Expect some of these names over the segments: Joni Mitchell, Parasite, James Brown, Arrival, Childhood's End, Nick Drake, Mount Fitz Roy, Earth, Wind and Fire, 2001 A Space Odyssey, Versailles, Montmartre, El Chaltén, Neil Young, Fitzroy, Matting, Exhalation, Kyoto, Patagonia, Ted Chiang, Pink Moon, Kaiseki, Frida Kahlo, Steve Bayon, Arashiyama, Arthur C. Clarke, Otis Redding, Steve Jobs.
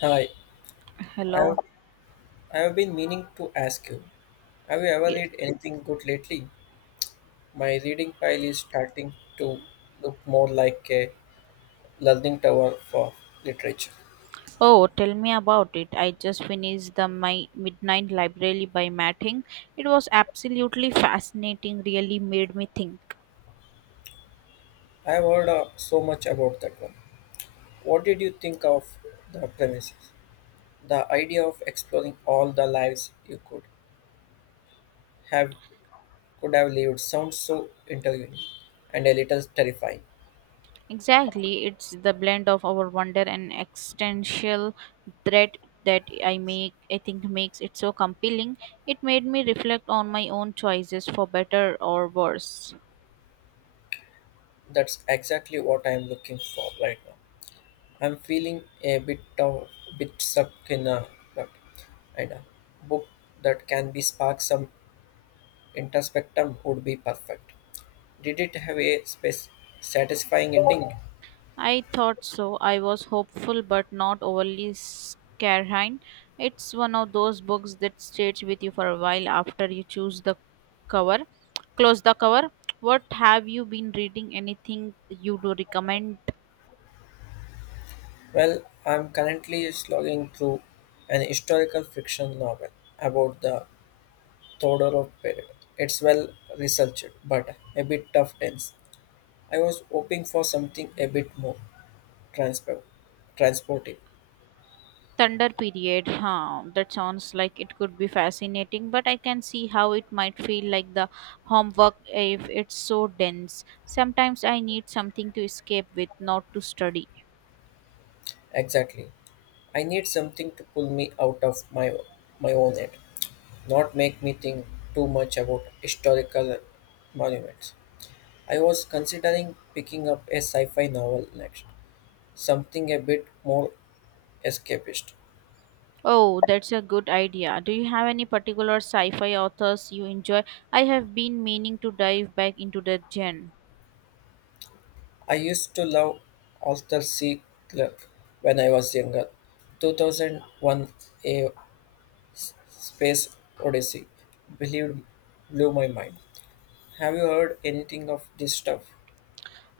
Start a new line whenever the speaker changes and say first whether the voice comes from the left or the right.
left: Hi, I've,
right: Hello.
left: I've been meaning to ask you, have you ever
right: Yes.
left: read anything good lately? My reading pile is starting to look more like a learning tower for literature.
right: Oh, tell me about it. I just finished the My Midnight Library by Matting. It was absolutely fascinating, really made me think.
left: I've heard so much about that one. What did you think of the premises? The idea of exploring all the lives you have could have lived sounds so intriguing and a little terrifying.
right: Exactly. It's the blend of our wonder and existential threat that I think makes it so compelling. It made me reflect on my own choices for better or worse.
left: That's exactly what I'm looking for right now. I'm feeling bit stuck in a rut, and a book that can be spark some introspectum would be perfect. Did it have a space satisfying ending?
right: I thought so. I was hopeful but not overly scarhine. It's one of those books that stays with you for a while after you choose the cover. Close the cover. What have you been reading? Anything you do recommend?
left: Well, I'm currently slogging through an historical fiction novel about the Todorov period. It's well researched, but a bit tough tense. I was hoping for something a bit more transport, transportive.
right: Thunder period. Huh. That sounds like it could be fascinating, but I can see how it might feel like the homework if it's so dense. Sometimes I need something to escape with, not to study.
left: Exactly. I need something to pull me out of my own head, not make me think too much about historical monuments. I was considering picking up a sci-fi novel next, something a bit more escapist.
right: Oh, that's a good idea. Do you have any particular sci fi authors you enjoy? I have been meaning to dive back into that genre.
left: I used to love Arthur C. Clarke when I was younger. 2001 A Space Odyssey believed blew my mind. Have you heard anything of this stuff?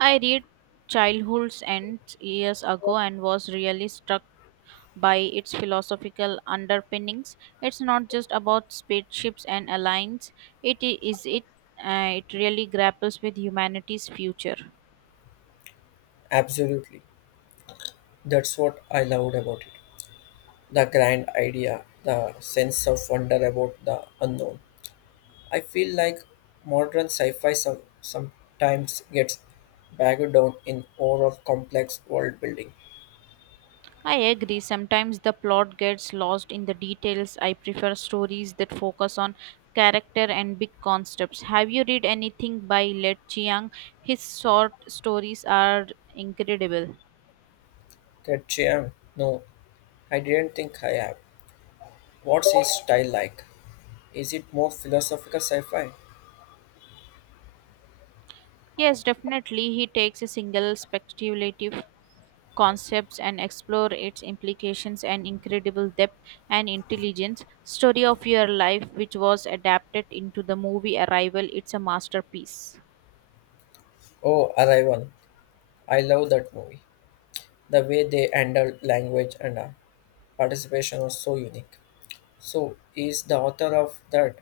right: I read Childhood's End years ago and was really struck by its philosophical underpinnings. It's not just about spaceships and alliance, is it. It really grapples with humanity's future.
left: Absolutely. That's what I loved about it. The grand idea, the sense of wonder about the unknown. I feel like modern sci fi sometimes gets bogged down in overall complex world building.
right: I agree. Sometimes the plot gets lost in the details. I prefer stories that focus on character and big concepts. Have you read anything by Let Chiang? His short stories are incredible.
left: That Chiang, no, I didn't think I have. What's his style like? Is it more philosophical sci fi?
right: Yes, definitely. He takes a single speculative concepts and explore its implications and incredible depth and intelligence story of your life which was adapted into the movie arrival it's a masterpiece.
left: Oh, Arrival. I love that movie. The way they handled language and participation was so unique. So, is the author of that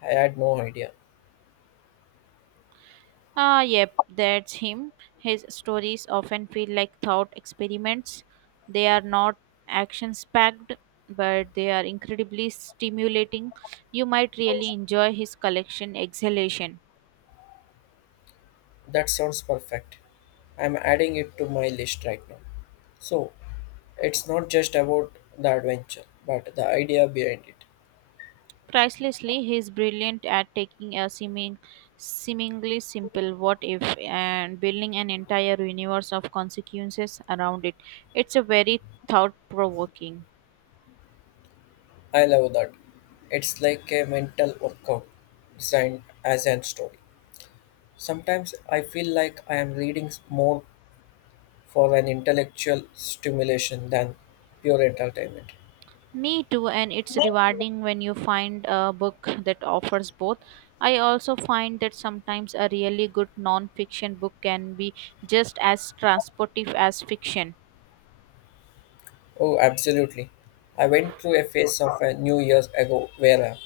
left: I had no idea.
right: Ah, yep, that's him. His stories often feel like thought experiments. They are not action packed, but they are incredibly stimulating. You might really enjoy his collection, Exhalation.
left: That sounds perfect. I'm adding it to my list right now. So, it's not just about the adventure, but the idea behind it.
right: Pricelessly, he is brilliant at taking a seemingly simple what if and building an entire universe of consequences around it. It's a very thought provoking.
left: I love that. It's like a mental workout designed as a story. Sometimes I feel like I am reading more for an intellectual stimulation than pure entertainment.
right: Me too, and it's rewarding when you find a book that offers both. I also find that sometimes a really good non fiction book can be just as transportive as fiction.
left: Oh, absolutely. I went through a phase of a new years ago where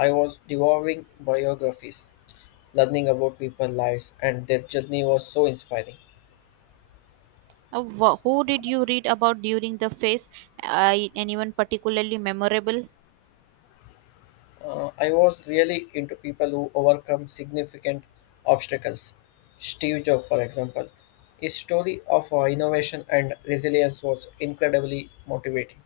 left: I was devouring biographies, learning about people's lives, and their journey was so inspiring.
right: Who did you read about during the phase? I anyone particularly memorable?
left: I was really into people who overcome significant obstacles. Steve Jobs, for example, his story of innovation and resilience was incredibly motivating.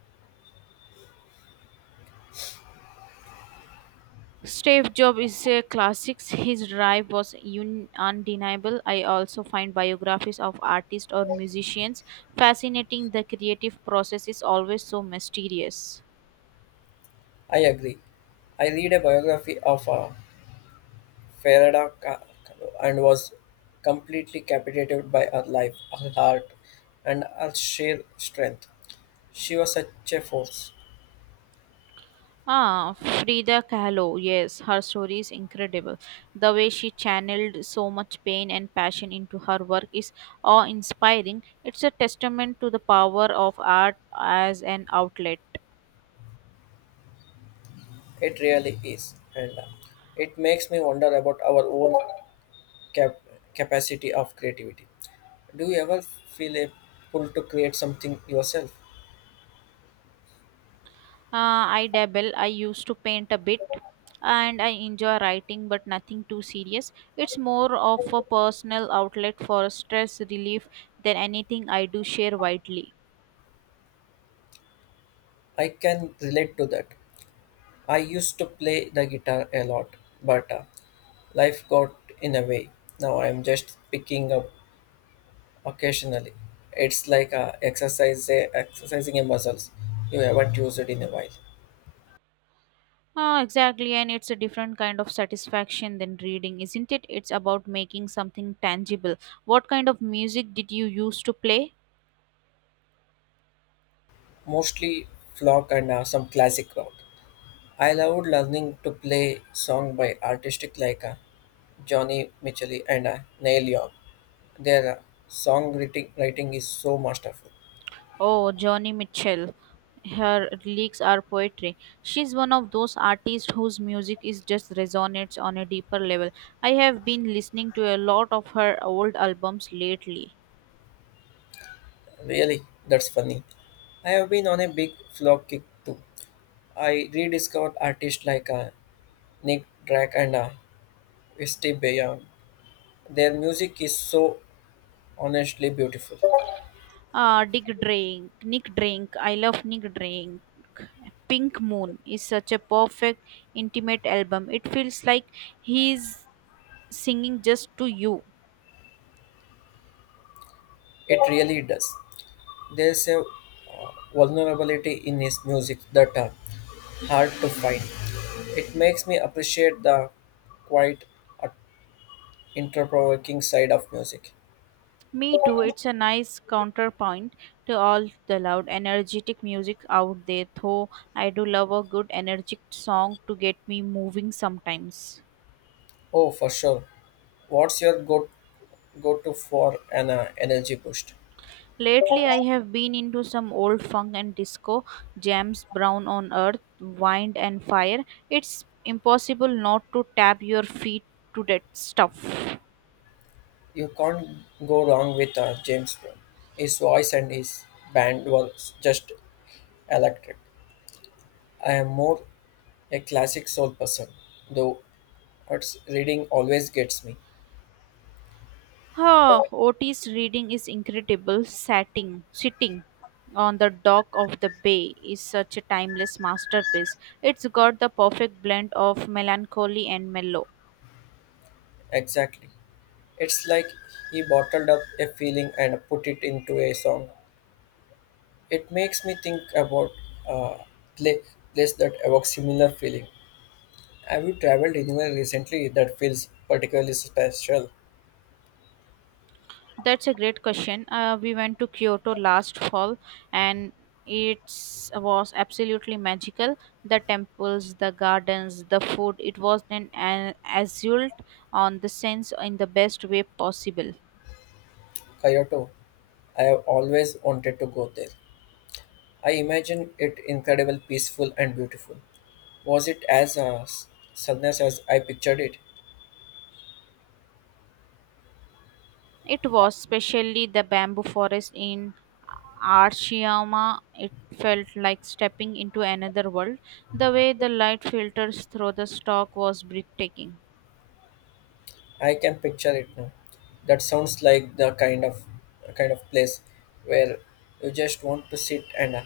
right: Steve Jobs is a classic. His drive was undeniable. I also find biographies of artists or musicians fascinating. The creative process is always so mysterious.
left: I agree. I read a biography of Ferrada and was completely captivated by her life, her heart, and her sheer strength. She was such a force.
right: Ah, Frida Kahlo, yes, her story is incredible. The way she channeled so much pain and passion into her work is awe inspiring. It's a testament to the power of art as an outlet.
left: It really is. And it makes me wonder about our own cap- capacity of creativity. Do you ever feel a pull to create something yourself?
right: I dabble, I used to paint a bit and I enjoy writing, but nothing too serious. It's more of a personal outlet for stress relief than anything I do share widely.
left: I can relate to that. I used to play the guitar a lot, but life got in a way. Now I am just picking up Occasionally, it's like a exercise, exercising your muscles. You haven't used it in a while.
right: Ah, exactly, and it's a different kind of satisfaction than reading, isn't it? It's about making something tangible. What kind of music did you used to play?
left: Mostly flock and some classic rock. I loved learning to play song by artistic like Johnny Mitchell and Neil Young. Their writing is so masterful.
right: Oh, Johnny Mitchell. Her lyrics are poetry. She's one of those artists whose music is just resonates on a deeper level. I have been listening to a lot of her old albums lately.
left: Really, that's funny. I have been on a big flock kick too. I rediscovered artists like Nick Drake and Steve Bayon. Their music is so honestly beautiful.
right: Nick Drake. I love Nick Drake. Pink Moon is such a perfect, intimate album. It feels like he's singing just to you.
left: It really does. There's a vulnerability in his music that are hard to find. It makes me appreciate the quite uh, interprovoking side of music.
right: Me too. It's a nice counterpoint to all the loud, energetic music out there. Though I do love a good, energetic song to get me moving sometimes.
left: Oh, for sure. What's your go to for an energy boost?
right: Lately, I have been into some old funk and disco, James Brown on Earth, Wind and Fire. It's impossible not to tap your feet to that stuff.
left: You can't go wrong with James Brown. His voice and his band was just electric. I am more a classic soul person, though What's reading always gets me.
right: Huh, Otis reading is incredible. Sitting on the dock of the bay is such a timeless masterpiece. It's got the perfect blend of melancholy and mellow.
left: Exactly. It's like he bottled up a feeling and put it into a song. It makes me think about a pla place that evokes similar feeling. Have you traveled anywhere recently that feels particularly special?
right: That's a great question. We went to Kyoto last fall and it was absolutely magical. The temples, the gardens, the food, it was an assault on the sense in the best way possible.
left: Kyoto. I have always wanted to go there. I imagine it incredible, peaceful, and beautiful. Was it as sunless as I pictured it?
right: It was, especially the bamboo forest in Arashiyama. It felt like stepping into another world. The way the light filters through the stalk was breathtaking.
left: I can picture it now. That sounds like the kind of place where you just want to sit and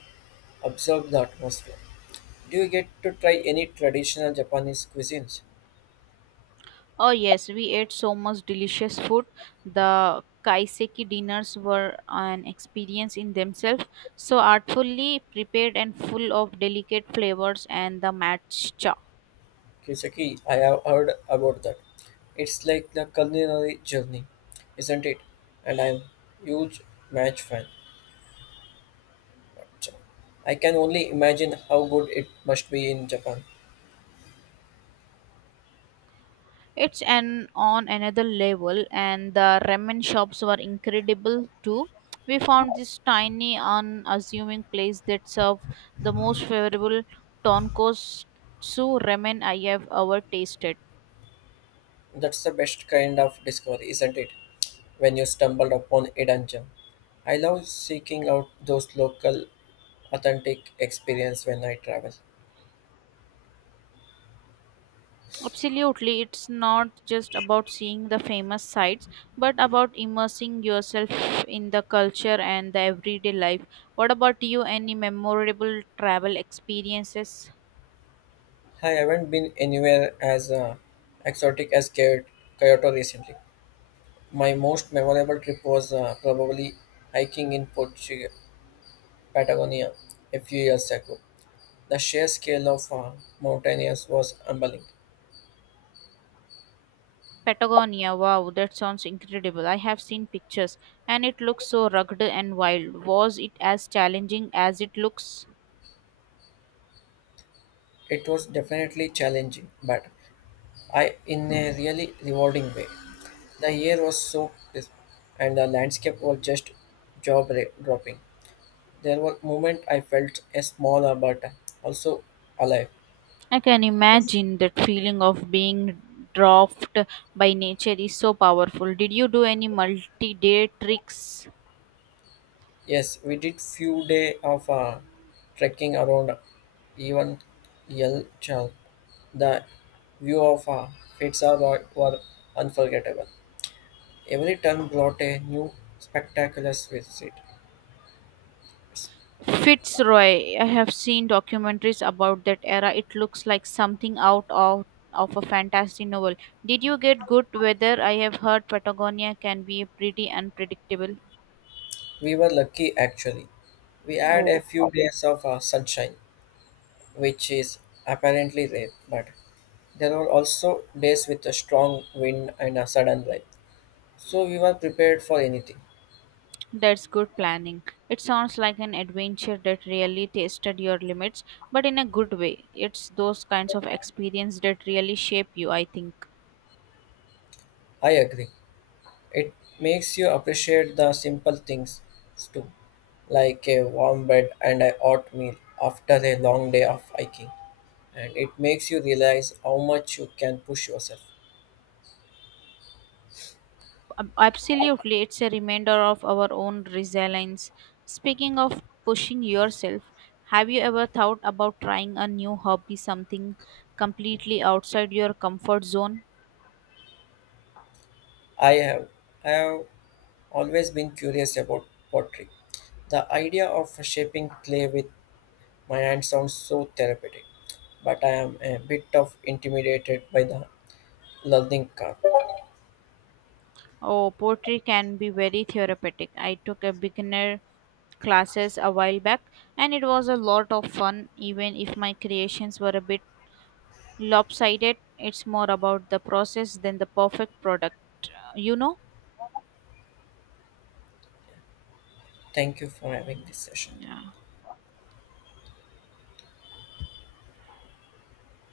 left: observe the atmosphere. Do you get to try any traditional Japanese cuisines?
right: Oh yes, we ate so much delicious food. The kaiseki dinners were an experience in themselves, so artfully prepared and full of delicate flavors and the matcha.
left: Kisaki, I have heard about that. It's like the culinary journey, isn't it? And I'm huge match fan. I can only imagine how good it must be in Japan.
right: It's an on another level, and the ramen shops were incredible too. We found this tiny unassuming place that served the most favorable tonkotsu ramen I have ever tasted.
left: That's the best kind of discovery, isn't it? When you stumble upon a dungeon. I love seeking out those local, authentic experience when I travel.
right: Absolutely, it's not just about seeing the famous sites, but about immersing yourself in the culture and the everyday life. What about you? Any memorable travel experiences?
left: I haven't been anywhere as exotic as Kyoto recently. My most memorable trip was probably hiking in Portugal, Patagonia a few years ago. The sheer scale of mountainous was humbling.
right: Patagonia, wow, that sounds incredible. I have seen pictures and it looks so rugged and wild. Was it as challenging as it looks?
left: It was definitely challenging, but I in a really rewarding way. The air was so crisp and the landscape was just dropping. There were moments I felt a smaller but also alive.
right: I can imagine that feeling of being dropped by nature is so powerful. Did you do any multi day tricks?
left: Yes, we did few day of trekking around even Yelchal. The view of Fitzroy were unforgettable. Every turn brought a new spectacular visit.
right: Fitzroy. I have seen documentaries about that era. It looks like something out of a fantasy novel. Did you get good weather? I have heard Patagonia can be pretty unpredictable.
left: We were lucky actually. We had a
right: Oh,
left: few days of sunshine, which is apparently rare, but There were also days with a strong wind and a sudden rain, so we were prepared for anything.
right: that's good planning. It sounds like an adventure that really tested your limits, but in a good way. It's those kinds of experience that really shape you, I think.
left: I agree. It makes you appreciate the simple things too, like a warm bed and a hot meal after a long day of hiking. And it makes you realize how much you can push yourself.
right: Absolutely, it's a reminder of our own resilience. Speaking of pushing yourself, have you ever thought about trying a new hobby, something completely outside your comfort zone?
left: I have, I have always been curious about pottery. The idea of shaping clay with my hand sounds so therapeutic, but I am a bit of intimidated by the Lalninka.
right: Oh, poetry can be very therapeutic. I took a beginner classes a while back and it was a lot of fun even if my creations were a bit lopsided. It's more about the process than the perfect product, you know?
left: Thank you for having this session.